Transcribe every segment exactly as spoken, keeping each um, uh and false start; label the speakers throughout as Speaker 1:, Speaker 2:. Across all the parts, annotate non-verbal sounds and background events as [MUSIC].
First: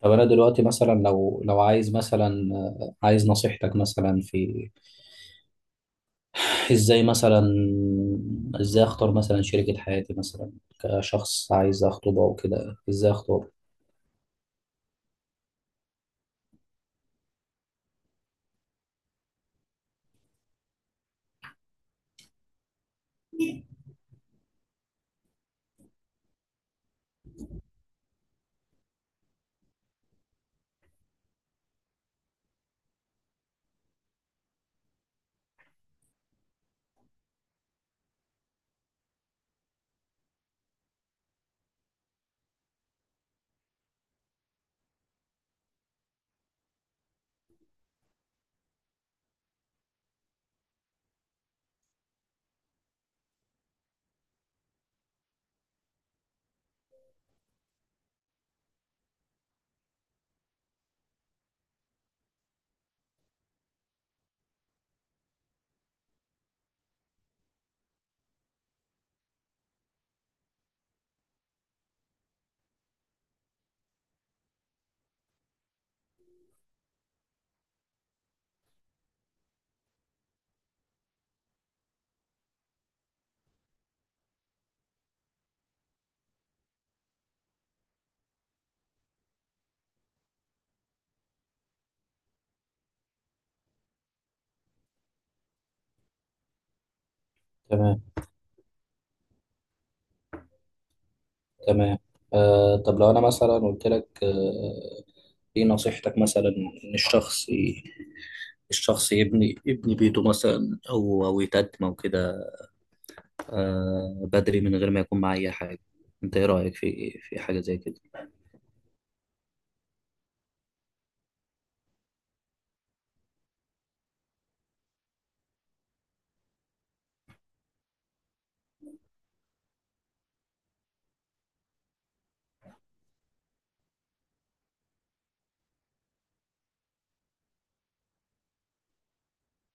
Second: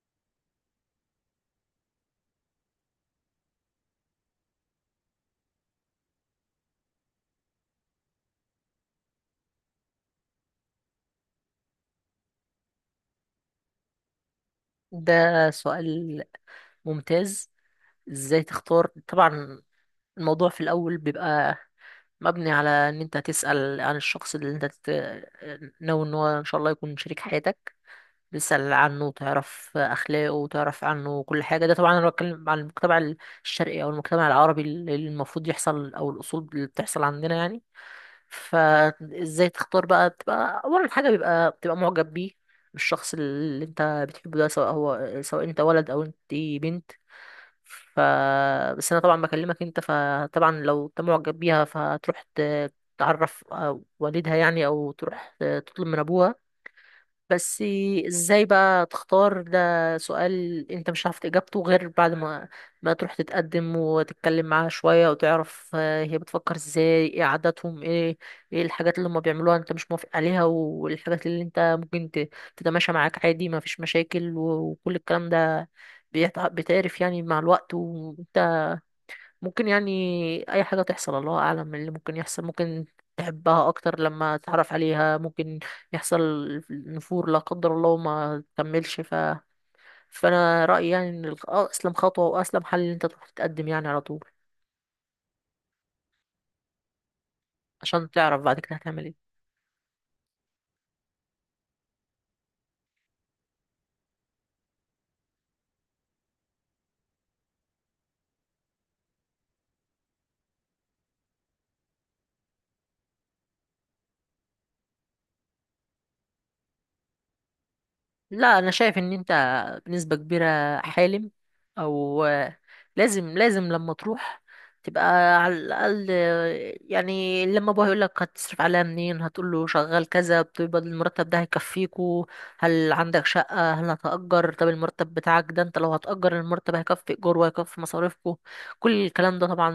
Speaker 1: طب انا دلوقتي مثلا لو لو عايز مثلا آه، عايز نصيحتك مثلا في ازاي مثلا ازاي اختار مثلا شريكة حياتي مثلا كشخص عايز اخطبه او كده ازاي اختار.
Speaker 2: ده سؤال ممتاز. ازاي تختار؟ طبعا، الموضوع في الاول بيبقى مبني على ان انت تسأل عن الشخص اللي انت تت... ناوي ان هو ان شاء الله يكون شريك حياتك، تسأل عنه وتعرف اخلاقه وتعرف عنه كل حاجة. ده طبعا انا بتكلم عن المجتمع الشرقي او المجتمع العربي، اللي المفروض يحصل او الاصول اللي بتحصل عندنا يعني. فازاي تختار بقى؟ بتبقى اول حاجه بيبقى بتبقى معجب بيه، بالشخص اللي انت بتحبه ده، سواء هو سواء انت ولد او انت بنت. ف بس انا طبعا بكلمك انت، فطبعا لو انت معجب بيها فهتروح ت- تعرف آه، والدها يعني، او تروح آه، تطلب من ابوها بس. ازاي بقى تختار؟ ده سؤال انت مش عارف اجابته غير بعد ما ما تروح تتقدم وتتكلم معاها شوية، وتعرف آه، هي بتفكر ازاي، ايه عاداتهم، ايه ايه الحاجات اللي هم بيعملوها انت مش موافق عليها، والحاجات اللي انت ممكن ت- تتماشى معاك عادي، ما فيش مشاكل و- وكل الكلام ده بيتع- بيتعرف يعني مع الوقت. ممكن يعني اي حاجه تحصل، الله اعلم من اللي ممكن يحصل. ممكن تحبها اكتر لما تتعرف عليها، ممكن يحصل نفور لا قدر الله وما تكملش ف... فانا رايي يعني ان الخ- آه، اسلم خطوه واسلم حل ان انت تروح تتقدم يعني على طول،
Speaker 1: تمام.
Speaker 2: عشان تعرف بعد كده هتعمل ايه.
Speaker 1: تمام. آه، طب لو انا مثلا قلت لك آه ايه نصيحتك مثلا ان الشخص ي- الشخص يبني يبني بيته مثلا او او يتقدم او كده، آه بدري من غير ما يكون معاه اي حاجة. انت ايه رأيك في في حاجة زي كده؟
Speaker 2: لا، انا شايف ان انت بنسبة كبيرة حالم. او لازم لازم لما تروح تبقى على الاقل، يعني لما ابوها يقول لك هتصرف عليها منين، هتقول له شغال كذا، بتقبض المرتب ده هيكفيكو؟ هل عندك شقة؟ هل هتأجر؟ طب المرتب بتاعك ده انت لو هتأجر، المرتب هيكفي ايجار وهيكفي مصاريفكو؟ كل الكلام ده طبعا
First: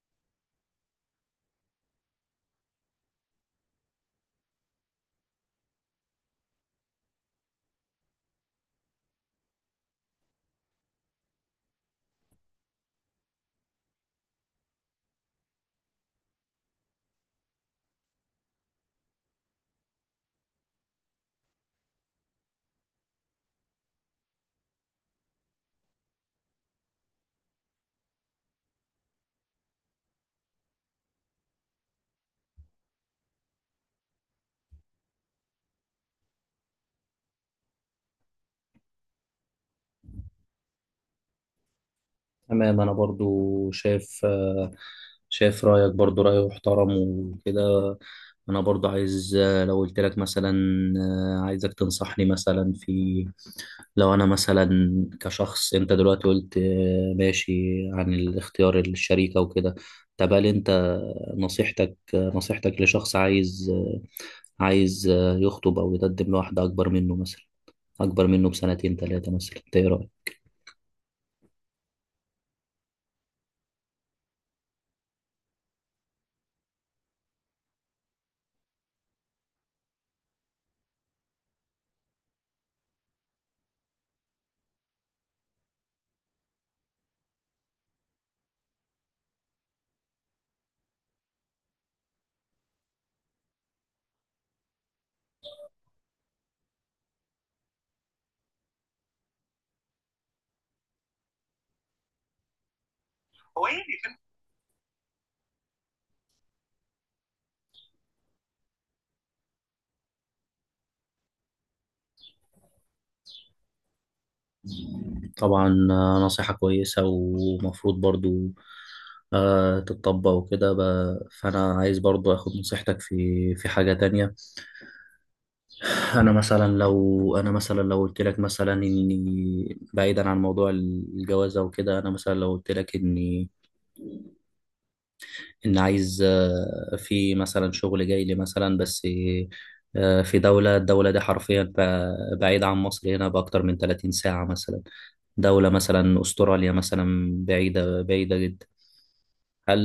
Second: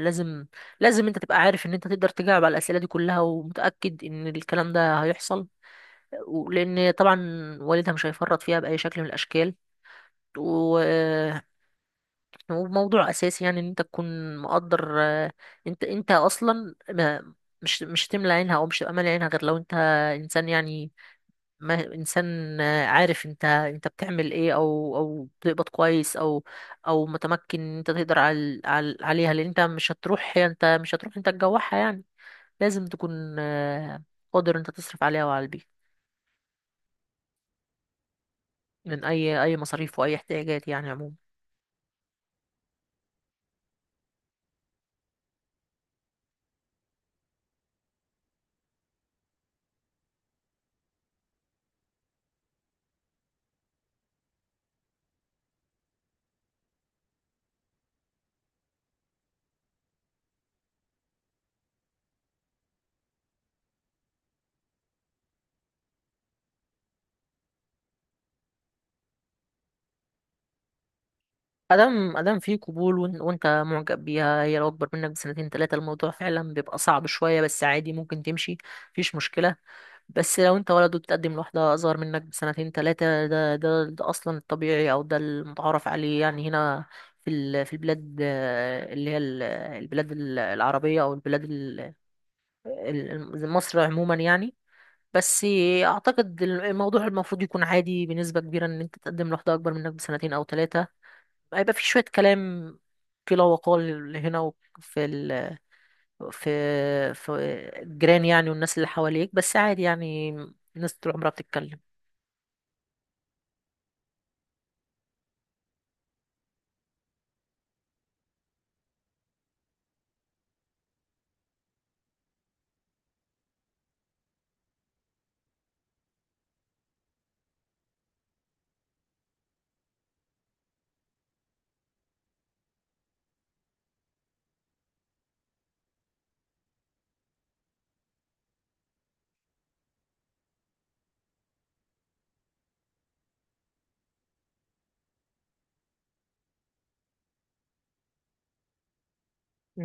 Speaker 2: لازم. لازم انت تبقى عارف ان انت تقدر تجاوب على الأسئلة دي كلها، ومتأكد ان الكلام ده هيحصل، لان طبعا والدها مش هيفرط فيها باي شكل من الاشكال و... وموضوع اساسي يعني ان انت تكون مقدر. آه، انت انت اصلا ما مش مش هتملى عينها، او مش هتبقى مالي عينها غير لو انت انسان يعني، ما انسان آه، عارف انت انت بتعمل ايه، او او بتقبض كويس، او او متمكن ان انت تقدر على على عليها، لان انت مش هتروح انت مش هتروح انت تجوعها يعني. لازم تكون آه، قادر انت تصرف عليها وعلى البيت من اي اي مصاريف واي احتياجات يعني عموما.
Speaker 1: تمام، انا برضو شايف، آه، شايف رايك برضو راي محترم وكده. انا برضو عايز، آه، لو قلت لك مثلا آه، عايزك تنصحني مثلا في، لو انا مثلا كشخص، انت دلوقتي قلت آه، ماشي، عن الاختيار الشريكة وكده. طب هل انت نصيحتك، آه، نصيحتك لشخص عايز، آه، عايز آه، يخطب او يقدم لواحدة اكبر منه مثلا، اكبر منه بسنتين ثلاثة مثلا، إنت ايه
Speaker 2: ادم ادم في قبول وإن- وانت معجب بيها، هي لو اكبر منك بسنتين ثلاثه الموضوع فعلا بيبقى صعب شويه، بس عادي ممكن تمشي، مفيش مشكله. بس لو انت ولد وبتقدم لواحده اصغر منك بسنتين ثلاثه، ده, ده ده اصلا الطبيعي، او ده المتعارف عليه يعني هنا في ال- في البلاد، آه، اللي هي ال- البلاد ال- العربيه، او البلاد ال- ال- مصر عموما يعني. بس اعتقد الموضوع المفروض يكون عادي بنسبة كبيرة، ان انت تقدم لواحدة اكبر منك بسنتين او ثلاثة. هيبقى في شوية كلام في لا
Speaker 1: رايك؟
Speaker 2: وقال هنا وفي ال... في في الجيران يعني، والناس اللي حواليك، بس عادي يعني، الناس طول عمرها بتتكلم.
Speaker 1: طبعا آه، نصيحة كويسة ومفروض برضو آه، تتطبق وكده، ب- فأنا عايز برضو أخد نصيحتك في في حاجة تانية. أنا مثلا لو أنا مثلا لو قلت لك مثلا إني بعيدا عن موضوع الجوازة وكده، أنا مثلا لو قلت لك إني ان عايز آه، في مثلا شغل جاي لي مثلا، بس آه، في دولة، الدولة دي حرفيا ب- بعيدة عن مصر هنا بأكتر من ثلاثين ساعة مثلا، دولة مثلا أستراليا مثلا، بعيدة بعيدة جدا. هل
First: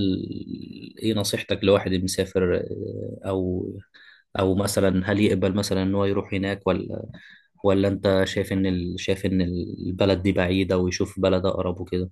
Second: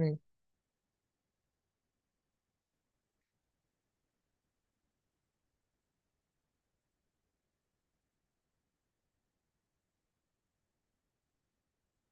Speaker 1: ايه نصيحتك لواحد مسافر، آه، او او مثلا هل يقبل مثلا ان هو يروح هناك، ولا ولا انت شايف ان ال... شايف ان البلد دي بعيدة ويشوف بلد اقرب وكده؟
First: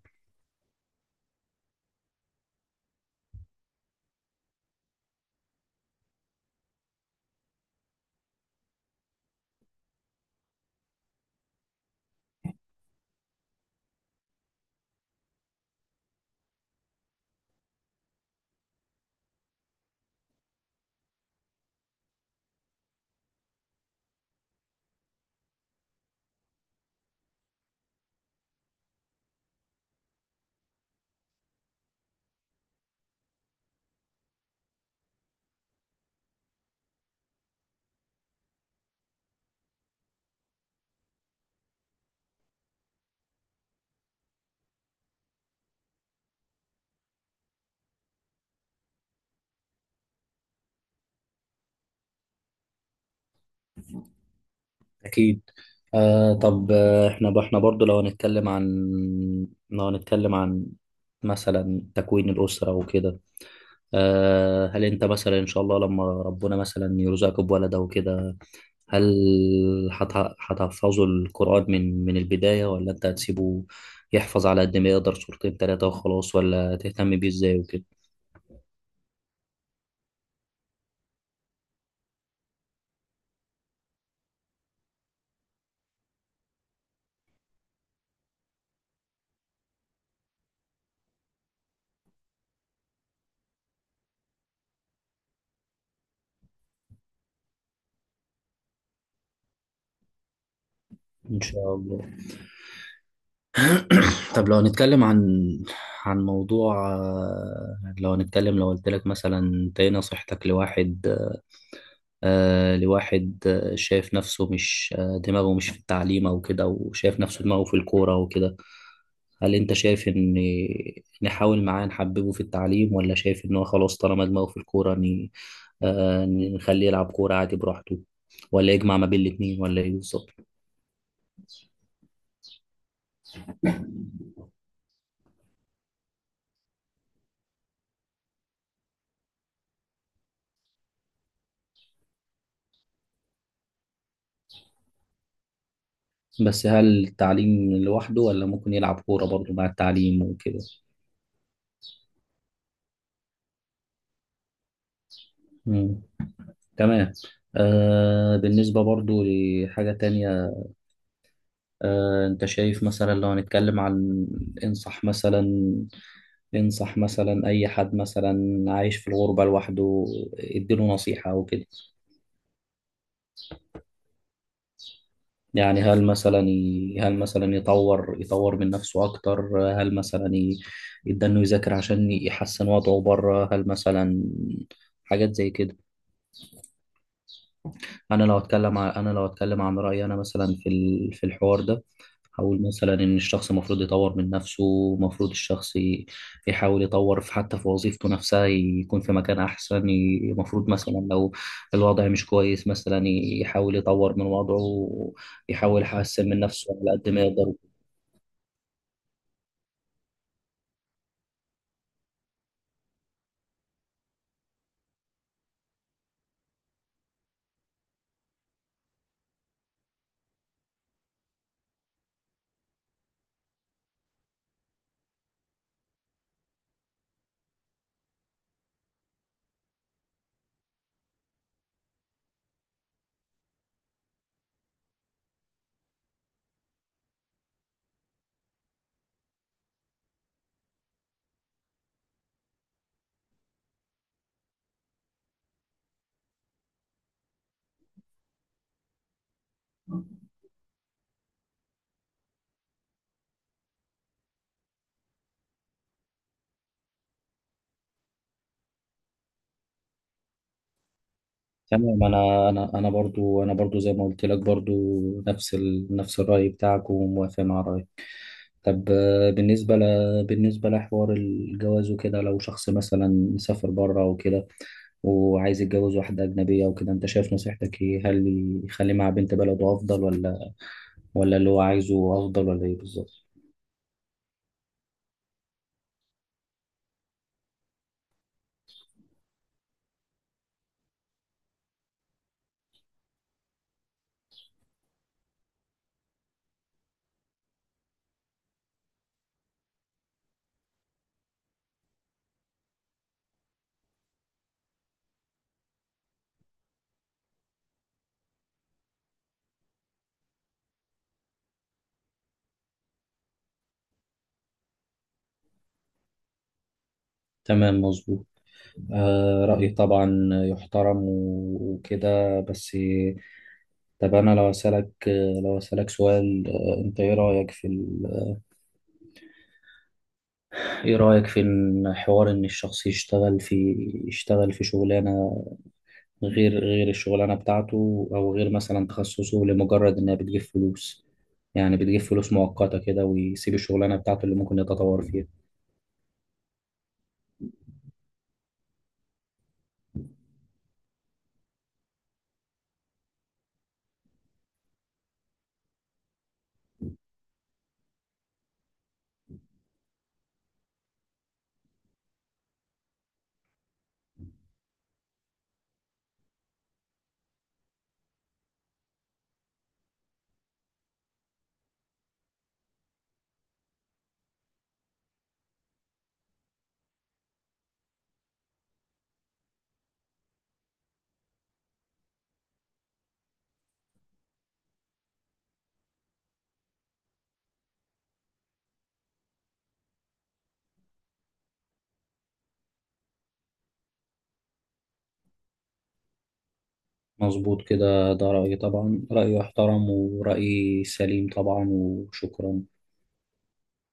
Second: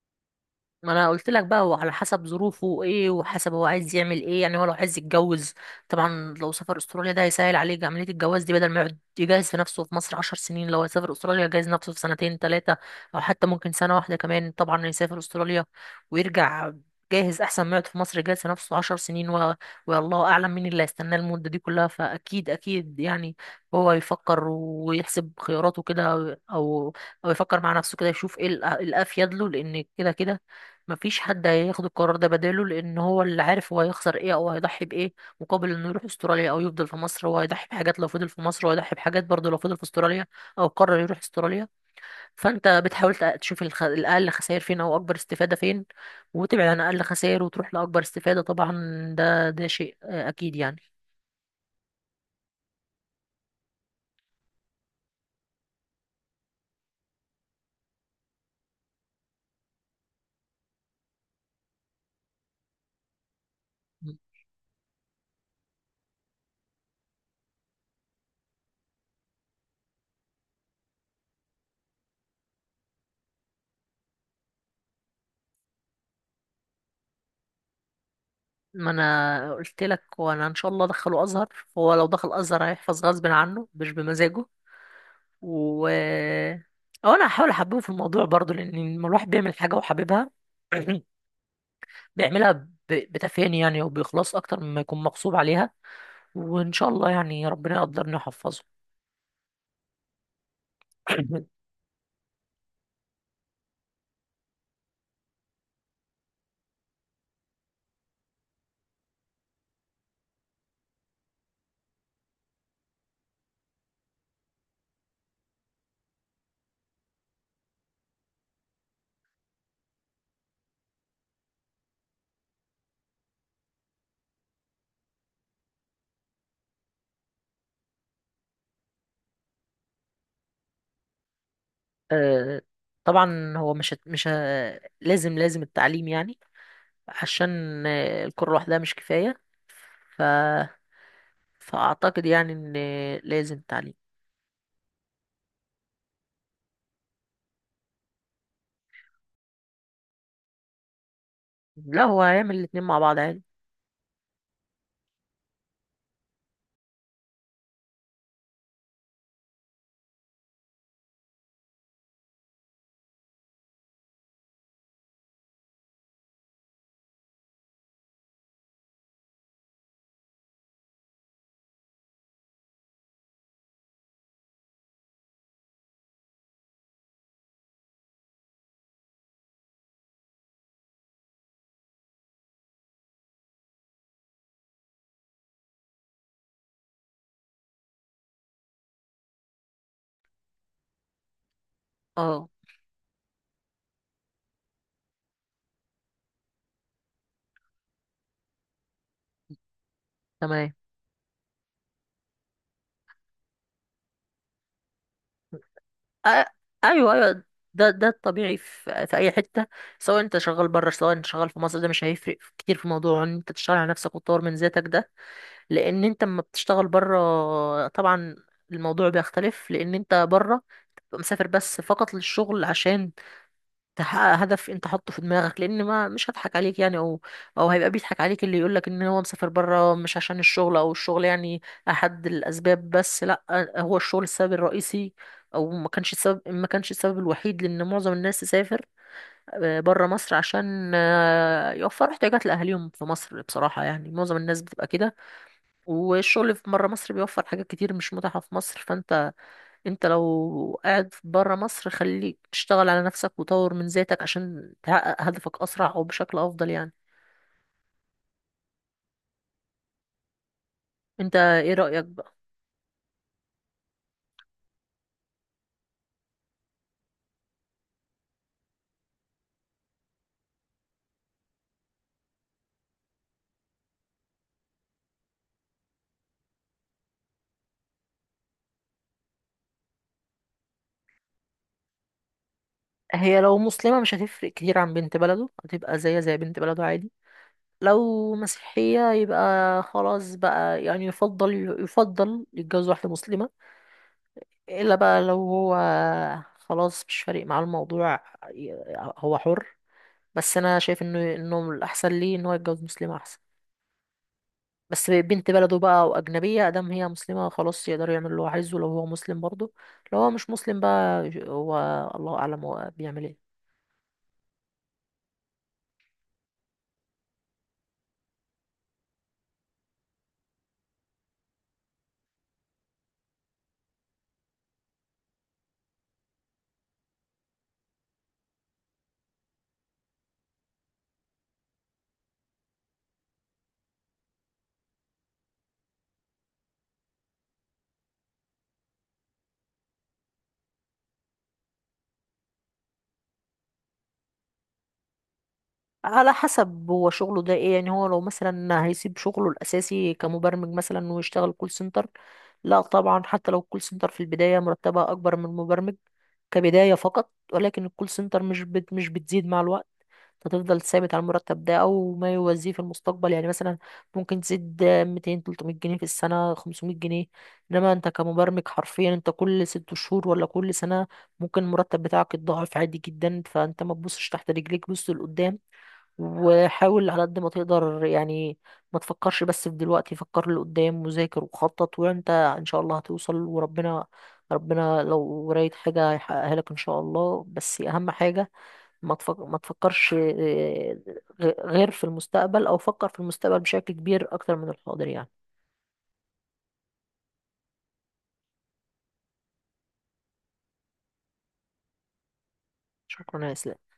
Speaker 2: ما انا قلت لك بقى، هو على حسب ظروفه ايه، وحسب هو عايز يعمل ايه يعني. هو لو عايز يتجوز، طبعا لو سافر استراليا ده هيسهل عليه عملية الجواز دي، بدل ما يقعد يجهز في نفسه في مصر عشر سنين، لو هيسافر استراليا يجهز نفسه في سنتين ثلاثة، او حتى ممكن سنة واحدة كمان طبعا. يسافر استراليا ويرجع جاهز، احسن ما يقعد في مصر يجهز في نفسه عشر سنين و... والله اعلم مين اللي هيستناه المدة دي كلها. فاكيد اكيد يعني، هو يفكر ويحسب خياراته كده، او او يفكر مع نفسه كده، يشوف ايه الأ- الافيد له، لان كده كده مفيش حد هياخد القرار ده بداله، لان هو اللي عارف هو هيخسر ايه او هيضحي بايه مقابل انه يروح استراليا او يفضل في مصر. هو هيضحي بحاجات لو فضل في مصر، وهيضحي بحاجات برضه لو فضل في استراليا او قرر يروح استراليا. فانت بتحاول تق- تشوف الخ... الاقل خسائر فين او اكبر استفادة فين، وتبعد عن اقل خسائر وتروح لاكبر استفادة طبعا. ده ده شيء آه، اكيد يعني.
Speaker 1: أكيد. آه، طب آه، احنا احنا برضو لو هنتكلم عن، لو هنتكلم عن مثلا تكوين الأسرة وكده، آه هل أنت مثلا إن شاء الله لما ربنا مثلا يرزقك بولد أو كده، هل هت- هتحفظه القرآن من من البداية، ولا أنت هتسيبه يحفظ على قد ما يقدر سورتين تلاتة وخلاص، ولا تهتم بيه إزاي وكده؟
Speaker 2: ما انا قلت لك، وانا ان شاء الله ادخله ازهر. هو لو دخل ازهر هيحفظ غصب عنه مش بمزاجه. و أو انا هحاول احببه في الموضوع برضو، لان لما الواحد بيعمل حاجه وحاببها [CLEARS THROAT] بيعملها ب... بتفاني يعني وبإخلاص اكتر مما يكون مغصوب عليها. وان شاء الله يعني ربنا يقدرني ويحفظه.
Speaker 1: إن
Speaker 2: [CLEARS THROAT]
Speaker 1: شاء الله. [CLEARS THROAT] طب لو هنتكلم عن، عن موضوع، آه، لو هنتكلم، لو قلت لك مثلا، انت ايه نصيحتك لواحد، آه، لواحد آه، شايف نفسه مش، آه، دماغه مش في التعليم او كده وشايف نفسه دماغه في الكورة وكده، هل انت شايف ان نحاول معاه نحببه في التعليم، ولا شايف ان هو خلاص طالما دماغه في الكورة، ن- آه، نخليه يلعب كورة عادي براحته، ولا يجمع ما بين الاتنين، ولا ايه بالظبط؟
Speaker 2: آه، طبعا هو مش هت- مش ه- لازم لازم التعليم يعني، عشان آه، الكرة لوحدها مش كفاية ف... فأعتقد يعني إن لازم تعليم.
Speaker 1: بس هل التعليم لوحده، ولا ممكن يلعب كورة برضه مع التعليم وكده؟
Speaker 2: لا، هو هيعمل الاتنين مع بعض عادي.
Speaker 1: مم. تمام. آه، بالنسبة برضه لحاجة تانية، آه انت شايف مثلا لو هنتكلم عن، انصح مثلا، انصح مثلا اي حد مثلا عايش في الغربة لوحده، اديله نصيحة او كده، يعني هل مثلا ي... هل مثلا يطور يطور من نفسه اكتر، هل مثلا ي... يبدأ انه يذاكر عشان يحسن وضعه بره، هل مثلا حاجات زي كده. انا لو اتكلم عن انا لو اتكلم عن رايي انا مثلا في ال- في الحوار ده،
Speaker 2: اه،
Speaker 1: هقول مثلا ان الشخص المفروض يطور من نفسه، المفروض الشخص ي- يحاول يطور في، حتى في وظيفته نفسها يكون في مكان احسن، ي-
Speaker 2: تمام.
Speaker 1: المفروض مثلا لو الوضع مش كويس مثلا ي- يحاول يطور من وضعه، يحاول
Speaker 2: أ-
Speaker 1: يحسن من نفسه على
Speaker 2: ايوه،
Speaker 1: قد ما
Speaker 2: ايوه.
Speaker 1: يقدر.
Speaker 2: ده ده الطبيعي في في اي حته، سواء انت شغال بره، سواء انت شغال في مصر، ده مش هيفرق كتير في موضوع ان انت تشتغل على نفسك وتطور من ذاتك ده. لان انت لما بتشتغل بره طبعا الموضوع بيختلف، لان انت بره بتبقى مسافر بس فقط للشغل، عشان تحقق هدف انت حاطه في دماغك. لان ما مش هضحك عليك يعني، او او هيبقى بيضحك عليك اللي يقولك ان هو مسافر بره مش عشان الشغل، او الشغل يعني احد الاسباب بس. لا، هو الشغل السبب الرئيسي، او ما كانش السبب ما كانش السبب الوحيد، لان معظم الناس تسافر بره مصر عشان آه، يوفروا احتياجات لاهاليهم في مصر، بصراحة يعني. معظم الناس بتبقى كده، والشغل في بره مصر بيوفر حاجات كتير مش متاحة في مصر. انت لو قاعد بره مصر خليك تشتغل على نفسك وطور من ذاتك، عشان تحقق هدفك اسرع او بشكل افضل يعني. انت ايه رأيك
Speaker 1: تمام،
Speaker 2: بقى؟
Speaker 1: انا انا انا برضو انا برضو زي ما قلت لك، برضو نفس ال... نفس الراي بتاعك، وموافق مع رايك. طب آه، بالنسبة ل... بالنسبة لحوار الجواز وكده، لو شخص مثلا سافر بره وكده وعايز يتجوز واحدة أجنبية وكده، أنت شايف نصيحتك إيه؟ هل يخلي مع بنت بلده أفضل، ولا ولا اللي هو عايزه أفضل، ولا إيه بالظبط؟
Speaker 2: هي لو مسلمة مش هتفرق كتير عن بنت بلده، هتبقى زي زي بنت بلده عادي. لو مسيحية يبقى خلاص بقى يعني، يفضل يفضل يتجوز واحدة مسلمة. الا بقى لو هو خلاص مش فارق معاه الموضوع، ي- هو حر. بس انا شايف انه انه الاحسن ليه ان هو يتجوز مسلمة احسن. بس بنت بلده بقى وأجنبية، أدام هي مسلمة خلاص يقدر يعمل اللي هو عايزه لو هو مسلم برضه. لو هو مش مسلم بقى، هو الله أعلم هو بيعمل ايه.
Speaker 1: تمام مظبوط. آه، رأيي طبعا يحترم و- وكده، بس طب أنا لو أسألك، لو أسألك سؤال، آه، أنت إيه رأيك في ال... إيه رأيك في إن حوار إن الشخص يشتغل في، يشتغل في شغلانة غير غير الشغلانة بتاعته، أو غير مثلا تخصصه، لمجرد إنها بتجيب فلوس، يعني بتجيب فلوس مؤقتة كده، ويسيب الشغلانة بتاعته اللي ممكن يتطور فيها؟
Speaker 2: على حسب هو شغله ده ايه يعني. هو لو مثلا هيسيب شغله الاساسي كمبرمج مثلا ويشتغل كول سنتر، لا طبعا. حتى لو الكول سنتر في البدايه مرتبها اكبر من المبرمج كبدايه فقط، ولكن الكول سنتر مش بت مش بتزيد مع الوقت، هتفضل ثابت على المرتب ده او ما يوازيه في المستقبل يعني. مثلا ممكن تزيد ميتين تلت ميت جنيه في السنه، خمس ميت جنيه. انما انت كمبرمج حرفيا، انت كل ست شهور ولا كل سنه ممكن المرتب بتاعك يتضاعف عادي جدا. فانت ما تبصش تحت رجليك، بص لقدام وحاول على قد ما تقدر يعني. ما تفكرش بس في دلوقتي، فكر لقدام وذاكر وخطط وانت ان شاء الله هتوصل. وربنا ربنا لو رايت حاجة هيحققها لك ان شاء الله. بس اهم حاجة ما تفك... ما تفكرش آه، غ- غير في المستقبل، او فكر في المستقبل بشكل كبير اكتر من الحاضر يعني.
Speaker 1: مظبوط كده، ده رأيي طبعا، رأيي يحترم ورأيي سليم طبعا، وشكرا.
Speaker 2: شكرا يا اسلام.